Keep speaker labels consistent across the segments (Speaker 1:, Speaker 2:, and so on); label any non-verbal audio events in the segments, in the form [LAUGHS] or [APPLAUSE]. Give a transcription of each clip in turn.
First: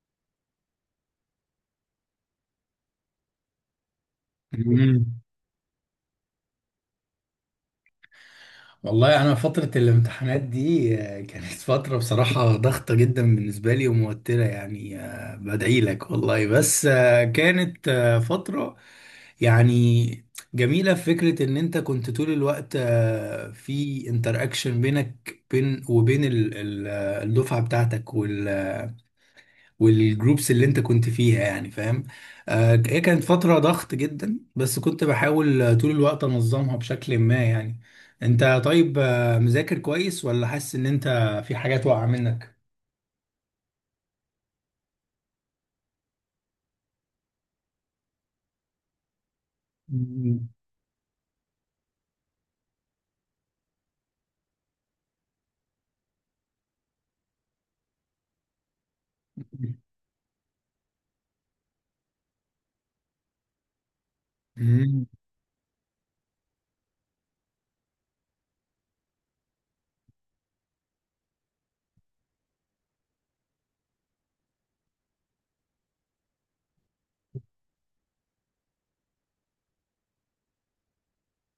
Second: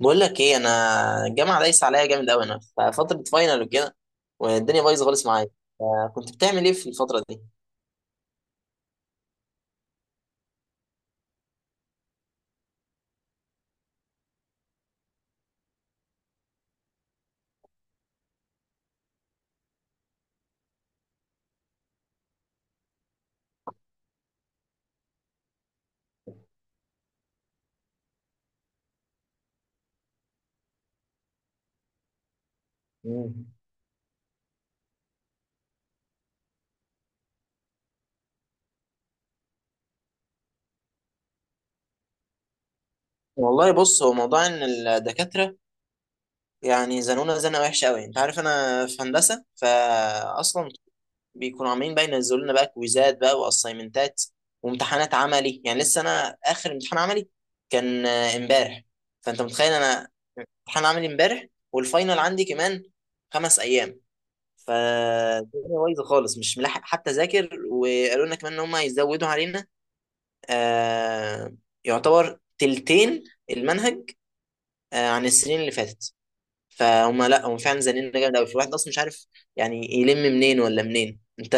Speaker 1: بقول لك ايه انا. الجامعه دايسه عليا جامد قوي، انا في فتره فاينل وكده، والدنيا بايظه
Speaker 2: مم.
Speaker 1: خالص معايا. كنت بتعمل ايه في الفتره دي؟
Speaker 2: والله انا فتره الامتحانات دي كانت فتره بصراحه ضغطه جدا بالنسبه لي وموتره، يعني بدعي لك والله، بس كانت فتره يعني جميله في فكره ان انت كنت طول الوقت في انتراكشن بينك وبين الدفعه بتاعتك والجروبس اللي انت كنت فيها، يعني فاهم. هي كانت
Speaker 1: مم.
Speaker 2: فترة ضغط جدا، بس كنت بحاول طول الوقت انظمها بشكل ما، يعني انت طيب مذاكر كويس ولا حاسس ان انت في حاجات واقعة منك؟
Speaker 1: والله بص، هو موضوع ان الدكاتره يعني زنونا زنه وحشه قوي، انت عارف انا في هندسه فاصلا. بيكونوا عمالين بقى ينزلوا لنا بقى كويزات بقى واسايمنتات وامتحانات عملي، يعني لسه انا اخر امتحان عملي كان امبارح. فانت متخيل، انا امتحان عملي امبارح والفاينل عندي كمان 5 ايام،
Speaker 2: مم.
Speaker 1: فالدنيا بايظه خالص، مش ملاحق حتى اذاكر. وقالوا لنا كمان ان هم هيزودوا علينا، آه يعتبر تلتين المنهج عن السنين اللي فاتت. فهم لا، هم فعلا زنقنا جامد قوي، الواحد اصلا مش عارف يعني يلم منين ولا منين. انت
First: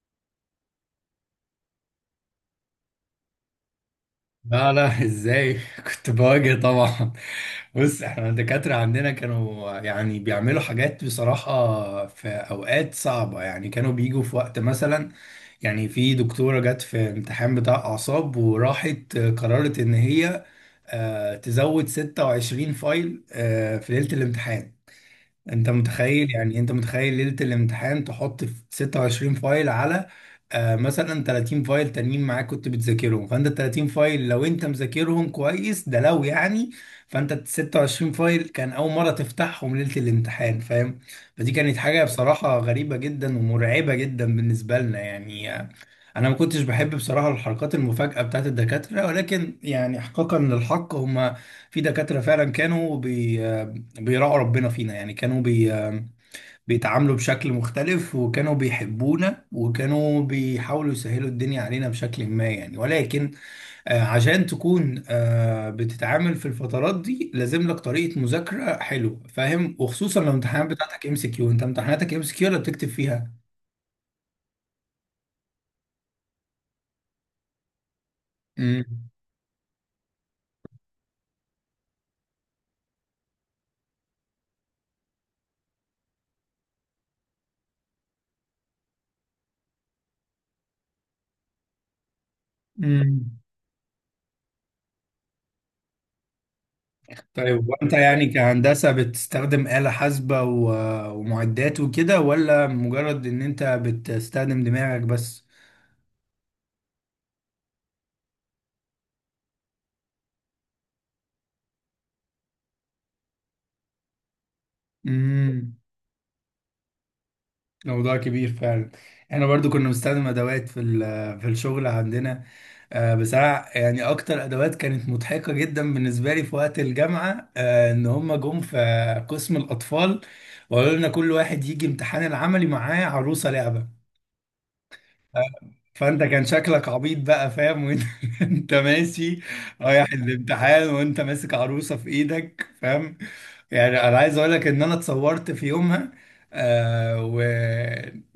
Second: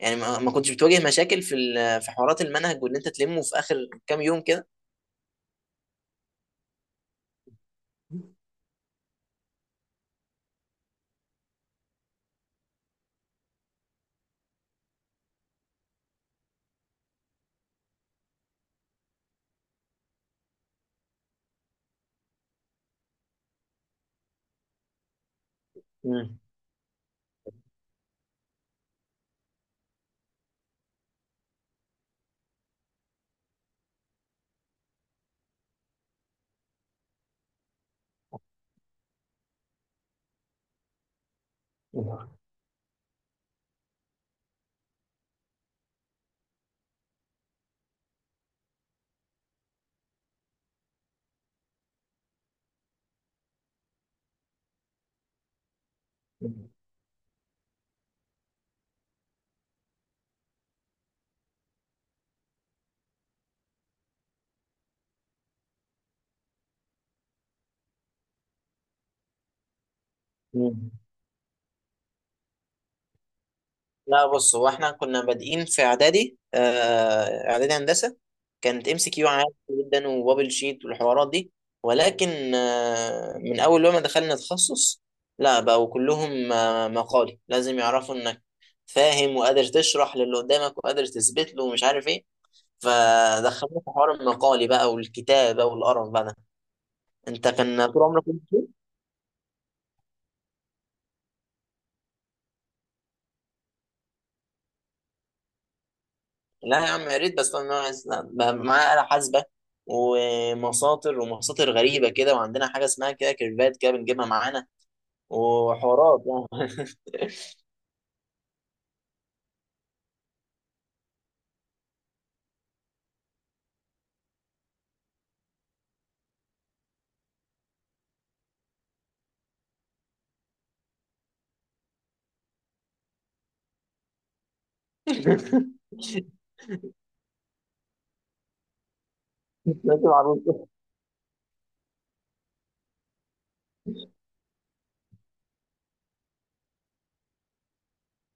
Speaker 1: يعني ما كنتش بتواجه مشاكل في في حوارات المنهج، وان انت تلمه في اخر كام يوم كده؟
Speaker 2: لا لا، ازاي؟ [LAUGHS] كنت بواجه طبعا. بص، احنا الدكاترة عندنا كانوا يعني بيعملوا حاجات بصراحة في اوقات صعبة، يعني كانوا بيجوا في وقت مثلا، يعني في دكتورة جت في امتحان بتاع اعصاب وراحت قررت ان هي تزود 26 فايل في ليلة الامتحان. انت متخيل؟
Speaker 1: مم.
Speaker 2: يعني انت متخيل ليلة الامتحان تحط في 26 فايل على مثلا 30 فايل تانيين معاك كنت بتذاكرهم؟ فانت ال 30 فايل لو انت مذاكرهم كويس ده لو يعني. فانت ال 26 فايل كان اول مرة تفتحهم ليلة الامتحان، فاهم. فدي كانت حاجة بصراحة غريبة جدا ومرعبة جدا بالنسبة لنا، يعني انا ما كنتش بحب بصراحة الحركات المفاجئة بتاعت الدكاترة، ولكن يعني احقاقا للحق هما في دكاترة فعلا كانوا بيراعوا ربنا فينا، يعني كانوا بيتعاملوا بشكل مختلف وكانوا بيحبونا وكانوا بيحاولوا يسهلوا الدنيا علينا بشكل ما، يعني. ولكن عشان تكون بتتعامل في الفترات دي لازم لك طريقة مذاكرة حلوة، فاهم. وخصوصا لو الامتحانات
Speaker 1: مم.
Speaker 2: بتاعتك ام سي كيو، انت امتحاناتك ام سي كيو ولا بتكتب فيها؟
Speaker 1: لا بص، هو احنا كنا بادئين في اعدادي، اعدادي هندسه، كانت ام
Speaker 2: امم.
Speaker 1: سي كيو عادي جدا وبابل شيت والحوارات دي. ولكن من اول لما دخلنا تخصص، لا، بقوا كلهم مقالي، لازم يعرفوا انك فاهم وقادر تشرح للي قدامك وقادر تثبت له ومش عارف ايه.
Speaker 2: امم.
Speaker 1: فدخلنا في حوار المقالي بقى والكتابه والقرف بقى ده، انت
Speaker 2: طيب،
Speaker 1: كان
Speaker 2: وانت
Speaker 1: طول عمرك.
Speaker 2: يعني كهندسة بتستخدم آلة حاسبة ومعدات وكده ولا مجرد ان انت بتستخدم دماغك بس؟
Speaker 1: لا يا عم، يا ريت، بس انا بقى معايا آلة حاسبة ومساطر ومساطر غريبة كده، وعندنا حاجة اسمها كده كيرفات كده بنجيبها معانا
Speaker 2: امم.
Speaker 1: وحوارات يعني.
Speaker 2: موضوع كبير فعلا. احنا برضو كنا بنستخدم ادوات في الشغل عندنا. بصراحه يعني اكتر ادوات كانت مضحكه جدا بالنسبه لي في وقت الجامعه، ان هم جم في قسم الاطفال وقالوا لنا كل واحد يجي امتحان العملي معاه عروسه لعبه. فانت
Speaker 1: [LAUGHS]
Speaker 2: كان شكلك عبيط بقى، فاهم. وانت [LAUGHS] انت ماشي
Speaker 1: لازم
Speaker 2: رايح
Speaker 1: عروسة.
Speaker 2: الامتحان وانت ماسك عروسه في ايدك، فاهم. يعني انا عايز اقول لك ان انا اتصورت في يومها، آه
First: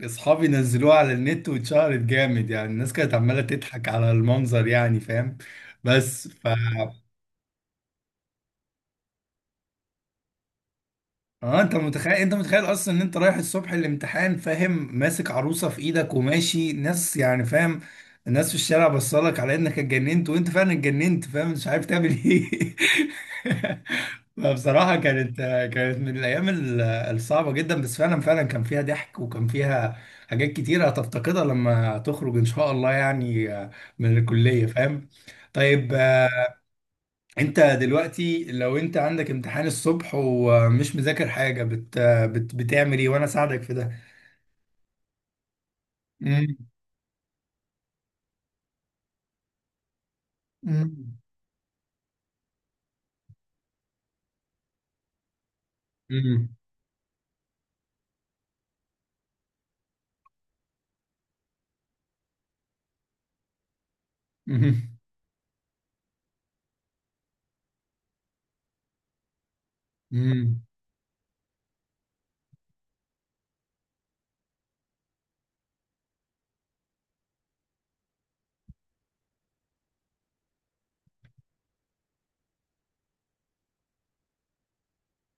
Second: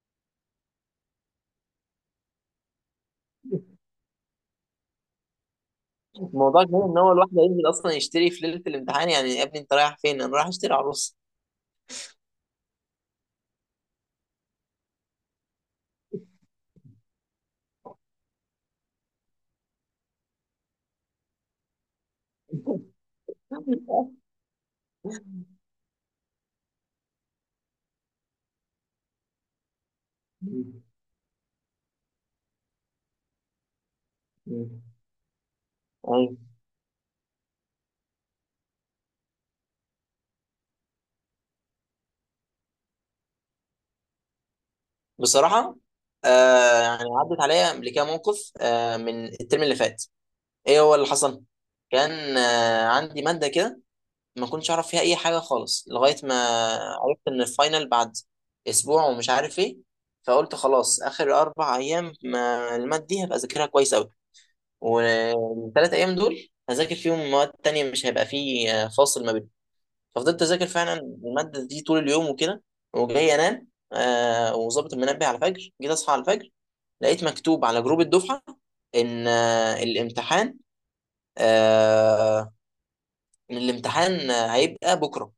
Speaker 2: واصحابي نزلوه على النت واتشهرت جامد، يعني الناس كانت عماله تضحك على المنظر، يعني فاهم. بس ف
Speaker 1: الموضوع كمان ان هو الواحد هينزل اصلا يشتري في ليلة الامتحان، يعني يا ابني انت رايح فين؟ انا رايح اشتري عروسة.
Speaker 2: اه انت متخيل، انت متخيل اصلا ان انت رايح الصبح الامتحان، فاهم. ماسك عروسه في ايدك وماشي ناس، يعني فاهم. الناس في الشارع بصلك على انك اتجننت، وانت فعلا اتجننت، فاهم مش عارف تعمل ايه. [LAUGHS] فبصراحه كانت من الايام الصعبه جدا، بس فعلا فعلا كان فيها ضحك وكان فيها حاجات كتيره هتفتقدها لما تخرج ان شاء الله، يعني من الكليه فاهم. طيب
Speaker 1: أيوة.
Speaker 2: انت دلوقتي لو انت عندك امتحان الصبح ومش مذاكر حاجة بتعمل ايه وانا اساعدك في ده؟
Speaker 1: [LAUGHS] بصراحة،
Speaker 2: مم.
Speaker 1: يعني عدت عليا قبل كده موقف من الترم اللي فات. ايه هو اللي
Speaker 2: مم.
Speaker 1: حصل؟ كان عندي مادة كده ما كنتش اعرف فيها اي حاجه خالص، لغايه ما
Speaker 2: مم.
Speaker 1: عرفت ان الفاينل بعد اسبوع ومش عارف ايه. فقلت خلاص، اخر 4 ايام ما المادة دي هبقى اذاكرها كويس قوي،
Speaker 2: مم.
Speaker 1: والثلاث ايام دول هذاكر فيهم مواد تانية، مش هيبقى فيه فاصل ما بينهم. ففضلت
Speaker 2: مم.
Speaker 1: اذاكر فعلا الماده دي طول اليوم وكده وجاي انام، وظابط المنبه على الفجر. جيت اصحى على الفجر، لقيت مكتوب على جروب الدفعه ان آه الامتحان آه إن الامتحان هيبقى بكره،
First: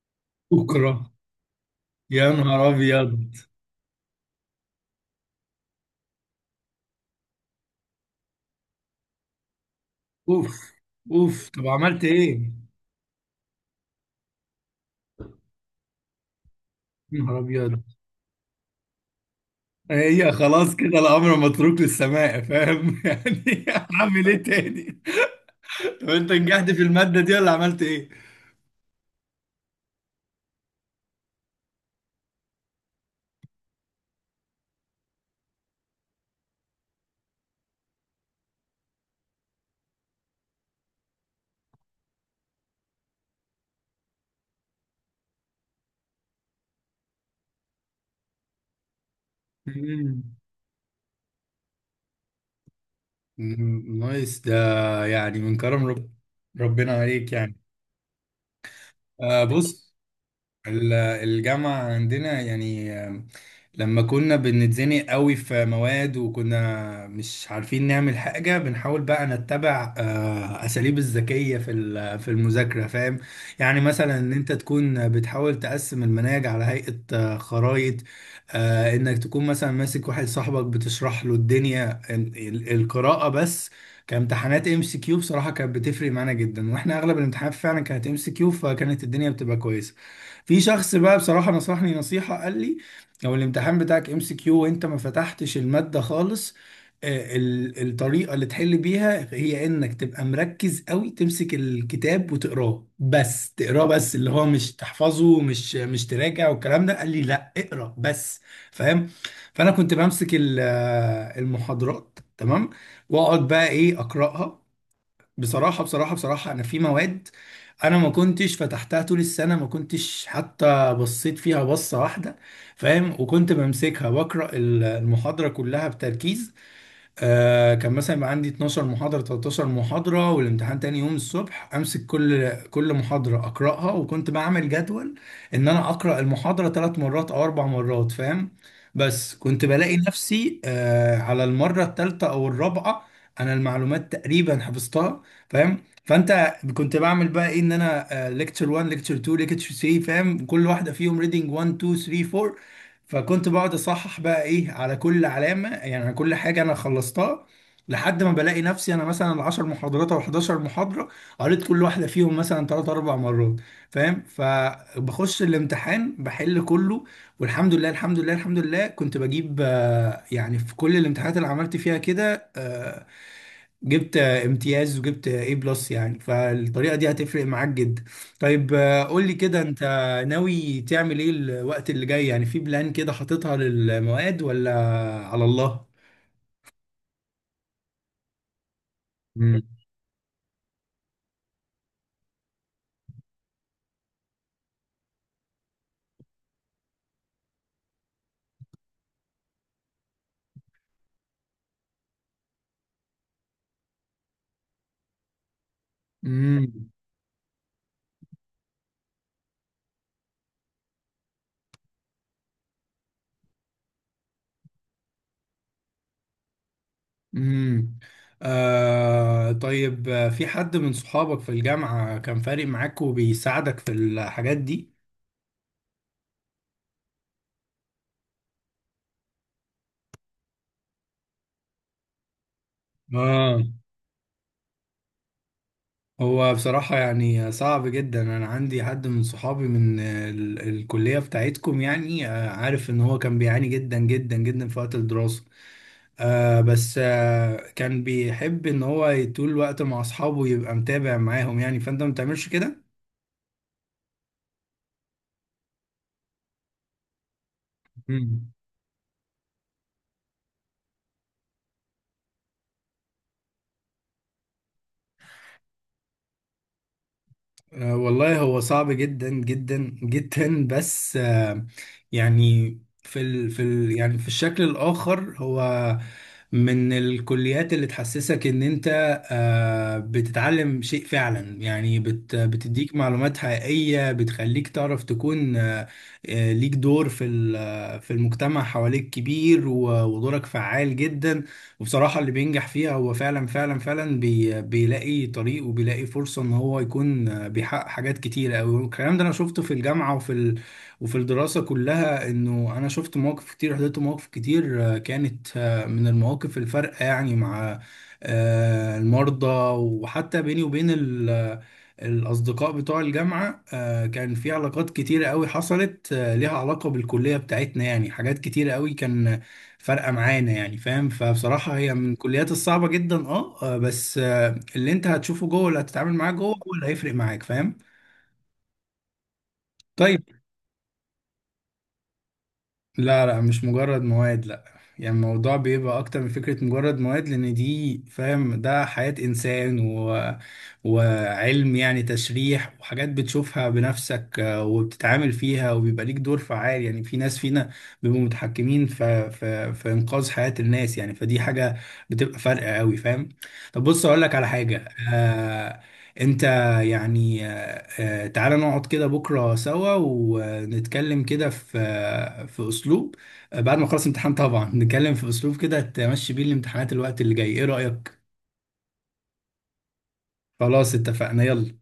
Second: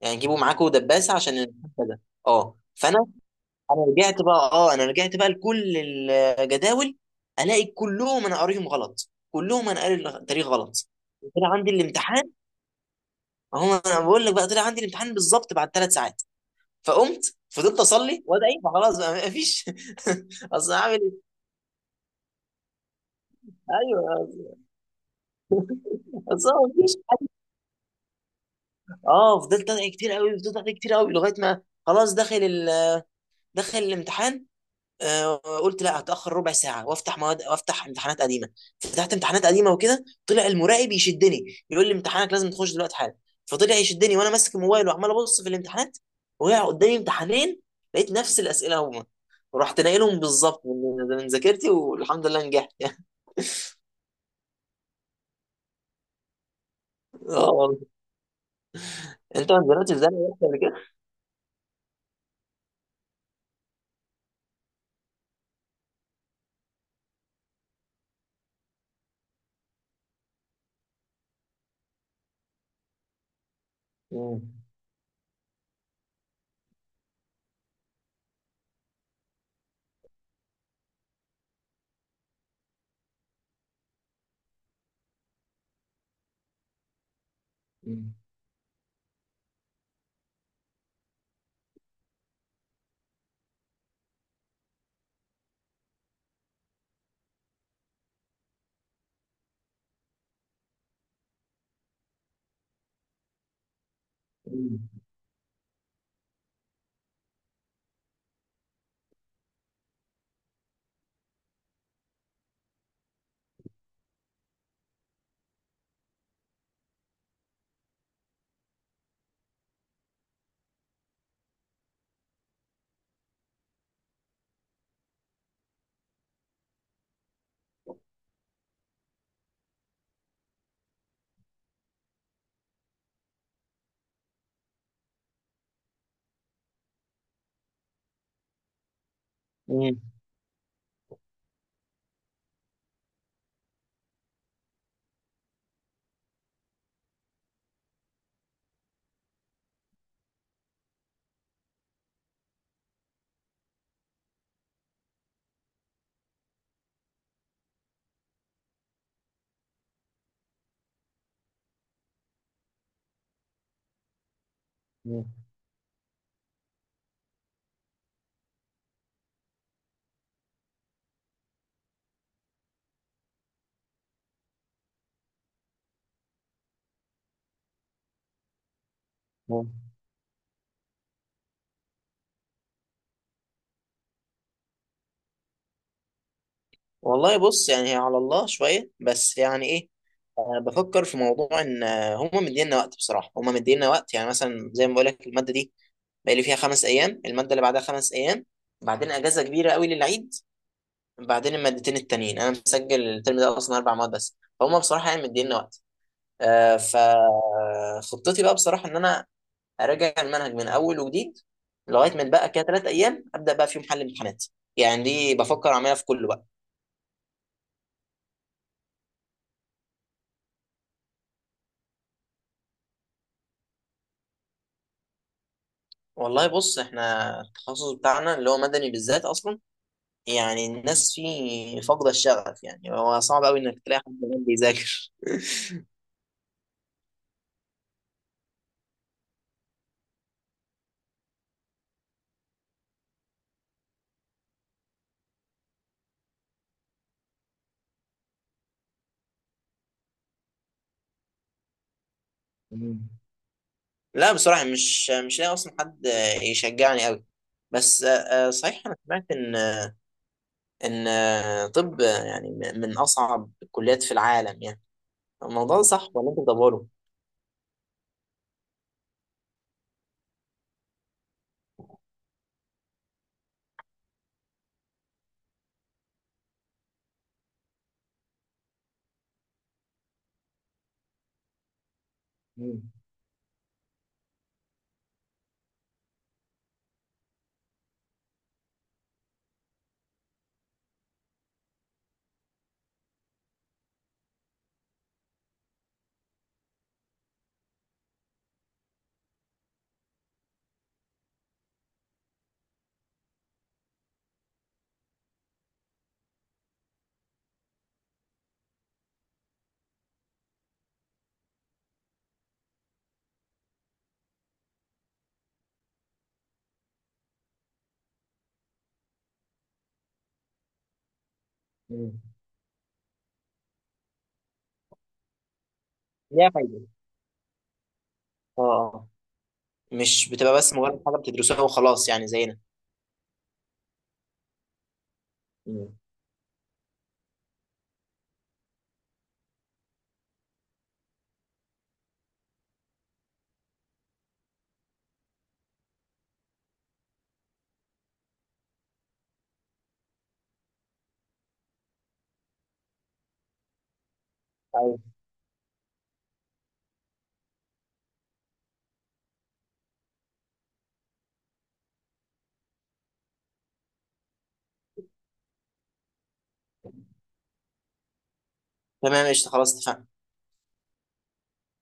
Speaker 1: يعني جيبوا معاكوا
Speaker 2: بكرة؟
Speaker 1: دباسه عشان الامتحان كذا.
Speaker 2: يا
Speaker 1: اه
Speaker 2: نهار
Speaker 1: فانا
Speaker 2: ابيض.
Speaker 1: انا رجعت بقى اه انا رجعت بقى لكل الجداول، الاقي كلهم انا قاريهم غلط، كلهم انا قاري التاريخ
Speaker 2: اوف،
Speaker 1: غلط.
Speaker 2: اوف.
Speaker 1: طلع
Speaker 2: طب
Speaker 1: عندي
Speaker 2: عملت
Speaker 1: الامتحان،
Speaker 2: ايه؟
Speaker 1: اهو انا بقول لك بقى، طلع عندي الامتحان بالظبط بعد 3 ساعات.
Speaker 2: يا
Speaker 1: فقمت
Speaker 2: نهار
Speaker 1: فضلت
Speaker 2: ابيض.
Speaker 1: اصلي وادعي، ما خلاص بقى ما فيش.
Speaker 2: هي
Speaker 1: [LAUGHS] اصل
Speaker 2: خلاص
Speaker 1: هعمل
Speaker 2: كده
Speaker 1: ايه.
Speaker 2: الامر متروك للسماء، فاهم. [LAUGHS] يعني
Speaker 1: ايوه.
Speaker 2: اعمل ايه تاني؟ طب انت
Speaker 1: اصل
Speaker 2: نجحت
Speaker 1: ما
Speaker 2: في
Speaker 1: فيش
Speaker 2: المادة
Speaker 1: حاجه.
Speaker 2: دي ولا عملت ايه؟
Speaker 1: اه فضلت ادعي كتير قوي، فضلت ادعي كتير قوي لغايه ما خلاص داخل الامتحان. قلت لا هتاخر ربع ساعه وافتح مواد وافتح امتحانات قديمه. فتحت امتحانات قديمه وكده، طلع المراقب يشدني، بيقول لي امتحانك لازم تخش دلوقتي حالا. فطلع يشدني وانا ماسك الموبايل وعمال ابص في الامتحانات، وقع قدامي امتحانين، لقيت نفس الاسئله هما، ورحت ناقلهم
Speaker 2: مم.
Speaker 1: بالظبط من ذاكرتي، والحمد لله نجحت يعني.
Speaker 2: مم. نايس ده. يعني من كرم ربنا
Speaker 1: [LAUGHS]
Speaker 2: عليك،
Speaker 1: اه
Speaker 2: يعني.
Speaker 1: والله. انت ما نزلتش
Speaker 2: بص،
Speaker 1: زي ما قبل كده.
Speaker 2: الجامعة عندنا، يعني لما كنا بنتزنق قوي في مواد وكنا مش عارفين نعمل حاجة، بنحاول بقى نتبع أساليب الذكية في المذاكرة، فاهم. يعني مثلا إن أنت
Speaker 1: مم.
Speaker 2: تكون بتحاول تقسم المناهج على هيئة خرائط. إنك تكون مثلا ماسك واحد صاحبك بتشرح له الدنيا، القراءة بس. كامتحانات ام سي كيو بصراحة كانت بتفرق معانا جدا، واحنا اغلب الامتحانات فعلا كانت ام سي كيو، فكانت الدنيا بتبقى كويسة. في شخص بقى بصراحة نصحني نصيحة، قال لي لو الامتحان بتاعك ام سي كيو وانت ما فتحتش المادة خالص، الطريقة اللي تحل بيها هي انك تبقى مركز قوي، تمسك الكتاب وتقراه بس، تقراه بس اللي هو مش
Speaker 1: مم.
Speaker 2: تحفظه ومش مش تراجع، والكلام ده قال لي لا اقرا بس، فاهم. فانا كنت بمسك المحاضرات، تمام. واقعد بقى ايه اقراها. بصراحة بصراحة بصراحة أنا في مواد أنا ما كنتش فتحتها طول السنة، ما كنتش حتى بصيت فيها بصة واحدة، فاهم. وكنت بمسكها بقرأ المحاضرة كلها بتركيز. كان مثلا يبقى عندي 12 محاضرة 13 محاضرة والامتحان تاني يوم الصبح، امسك كل محاضرة اقراها. وكنت بعمل جدول ان انا اقرا المحاضرة ثلاث مرات او اربع مرات، فاهم. بس كنت بلاقي
Speaker 1: مم.
Speaker 2: نفسي على المرة الثالثة او الرابعة انا المعلومات تقريبا حفظتها، فاهم. فانت كنت بعمل بقى ايه؟ ان انا ليكتشر 1 ليكتشر 2 ليكتشر 3، فاهم. كل واحدة فيهم ريدنج 1 2 3 4. فكنت بقعد اصحح بقى ايه على كل علامه، يعني على كل حاجه انا خلصتها، لحد ما بلاقي نفسي انا مثلا 10 محاضرات او 11 محاضره قريت كل واحده فيهم مثلا 3 4 مرات، فاهم. فبخش الامتحان بحل كله، والحمد لله الحمد لله الحمد لله كنت بجيب يعني في كل الامتحانات اللي عملت فيها كده جبت امتياز وجبت اي بلس، يعني فالطريقه دي هتفرق معاك جدا. طيب قول لي كده،
Speaker 1: مم.
Speaker 2: انت ناوي تعمل ايه الوقت اللي جاي؟ يعني في بلان كده حاططها للمواد ولا على الله؟
Speaker 1: والله بص، يعني هي على الله شوية، بس
Speaker 2: امم.
Speaker 1: يعني إيه، أنا بفكر في موضوع، إن هما مدينا وقت بصراحة، هما مدينا وقت، يعني مثلا زي ما بقول لك، المادة دي بقالي فيها 5 أيام، المادة اللي بعدها 5 أيام، بعدين أجازة كبيرة قوي للعيد، بعدين المادتين التانيين، أنا مسجل الترم ده أصلا أربع مواد بس، فهم بصراحة يعني مدينا وقت.
Speaker 2: امم.
Speaker 1: فخطتي بقى بصراحة إن أنا أراجع المنهج من أول وجديد، لغاية ما بقى كده 3 أيام أبدأ بقى فيهم حل امتحانات، يعني دي بفكر أعملها في كله.
Speaker 2: امم. طيب في حد من صحابك في الجامعه كان فارق معاك وبيساعدك في الحاجات دي؟
Speaker 1: والله بص، احنا التخصص بتاعنا اللي هو مدني بالذات اصلا يعني الناس فيه فاقده الشغف، يعني هو صعب قوي
Speaker 2: اه.
Speaker 1: انك تلاقي حد كمان بيذاكر.
Speaker 2: هو بصراحة يعني صعب جدا، أنا عندي حد من صحابي من الكلية بتاعتكم، يعني عارف إن هو كان بيعاني جدا جدا جدا في وقت الدراسة، بس كان بيحب إن هو طول الوقت مع أصحابه يبقى متابع معاهم، يعني فأنت ما بتعملش كده؟
Speaker 1: مم. لا بصراحه، مش لاقي اصلا حد يشجعني قوي. بس صحيح انا سمعت ان طب يعني من اصعب الكليات في العالم يعني، الموضوع ده صح ولا انت بتدوره؟
Speaker 2: والله هو صعب جدا جدا جدا، بس يعني في ال في ال يعني في الشكل الآخر هو من الكليات اللي تحسسك ان انت بتتعلم شيء فعلا، يعني
Speaker 1: مم.
Speaker 2: بتديك معلومات حقيقية بتخليك تعرف تكون ليك دور في المجتمع حواليك كبير، ودورك فعال جدا. وبصراحة اللي بينجح فيها هو فعلا فعلا فعلا بيلاقي طريق وبيلاقي فرصة ان هو يكون بيحقق حاجات كتيرة أوي. والكلام ده انا شفته في الجامعة وفي الدراسة كلها، انه انا شفت مواقف كتير، حضرت مواقف كتير كانت من المواقف الفارقة، يعني مع المرضى. وحتى بيني وبين الأصدقاء بتوع الجامعة، كان في علاقات كتيرة قوي حصلت ليها علاقة بالكلية بتاعتنا، يعني حاجات كتيرة قوي كان فارقه معانا، يعني فاهم. فبصراحه هي من
Speaker 1: مم.
Speaker 2: الكليات الصعبه جدا. اه. بس اللي انت هتشوفه جوه، اللي هتتعامل معاه
Speaker 1: ليها
Speaker 2: جوه هو
Speaker 1: فايدة.
Speaker 2: اللي هيفرق معاك، فاهم.
Speaker 1: اه آه.
Speaker 2: طيب،
Speaker 1: مش بتبقى بس مجرد حاجه بتدرسوها وخلاص يعني زينا.
Speaker 2: لا لا مش مجرد مواد لا. يعني الموضوع بيبقى
Speaker 1: مم.
Speaker 2: اكتر من فكرة مجرد مواد، لان دي فاهم ده حياة انسان وعلم، يعني تشريح وحاجات بتشوفها بنفسك. وبتتعامل فيها وبيبقى ليك دور فعال، يعني في ناس فينا بيبقوا متحكمين في انقاذ حياة الناس، يعني فدي حاجة بتبقى فارقة قوي، فاهم. طب بص اقول لك على حاجة
Speaker 1: أيوة.
Speaker 2: انت يعني تعالى نقعد كده بكرة سوا ونتكلم كده في في أسلوب، بعد ما أخلص امتحان طبعا، نتكلم في أسلوب كده تمشي بيه الامتحانات الوقت اللي جاي، إيه رأيك؟
Speaker 1: تمام، قشطه، خلاص اتفقنا.
Speaker 2: خلاص اتفقنا، يلا.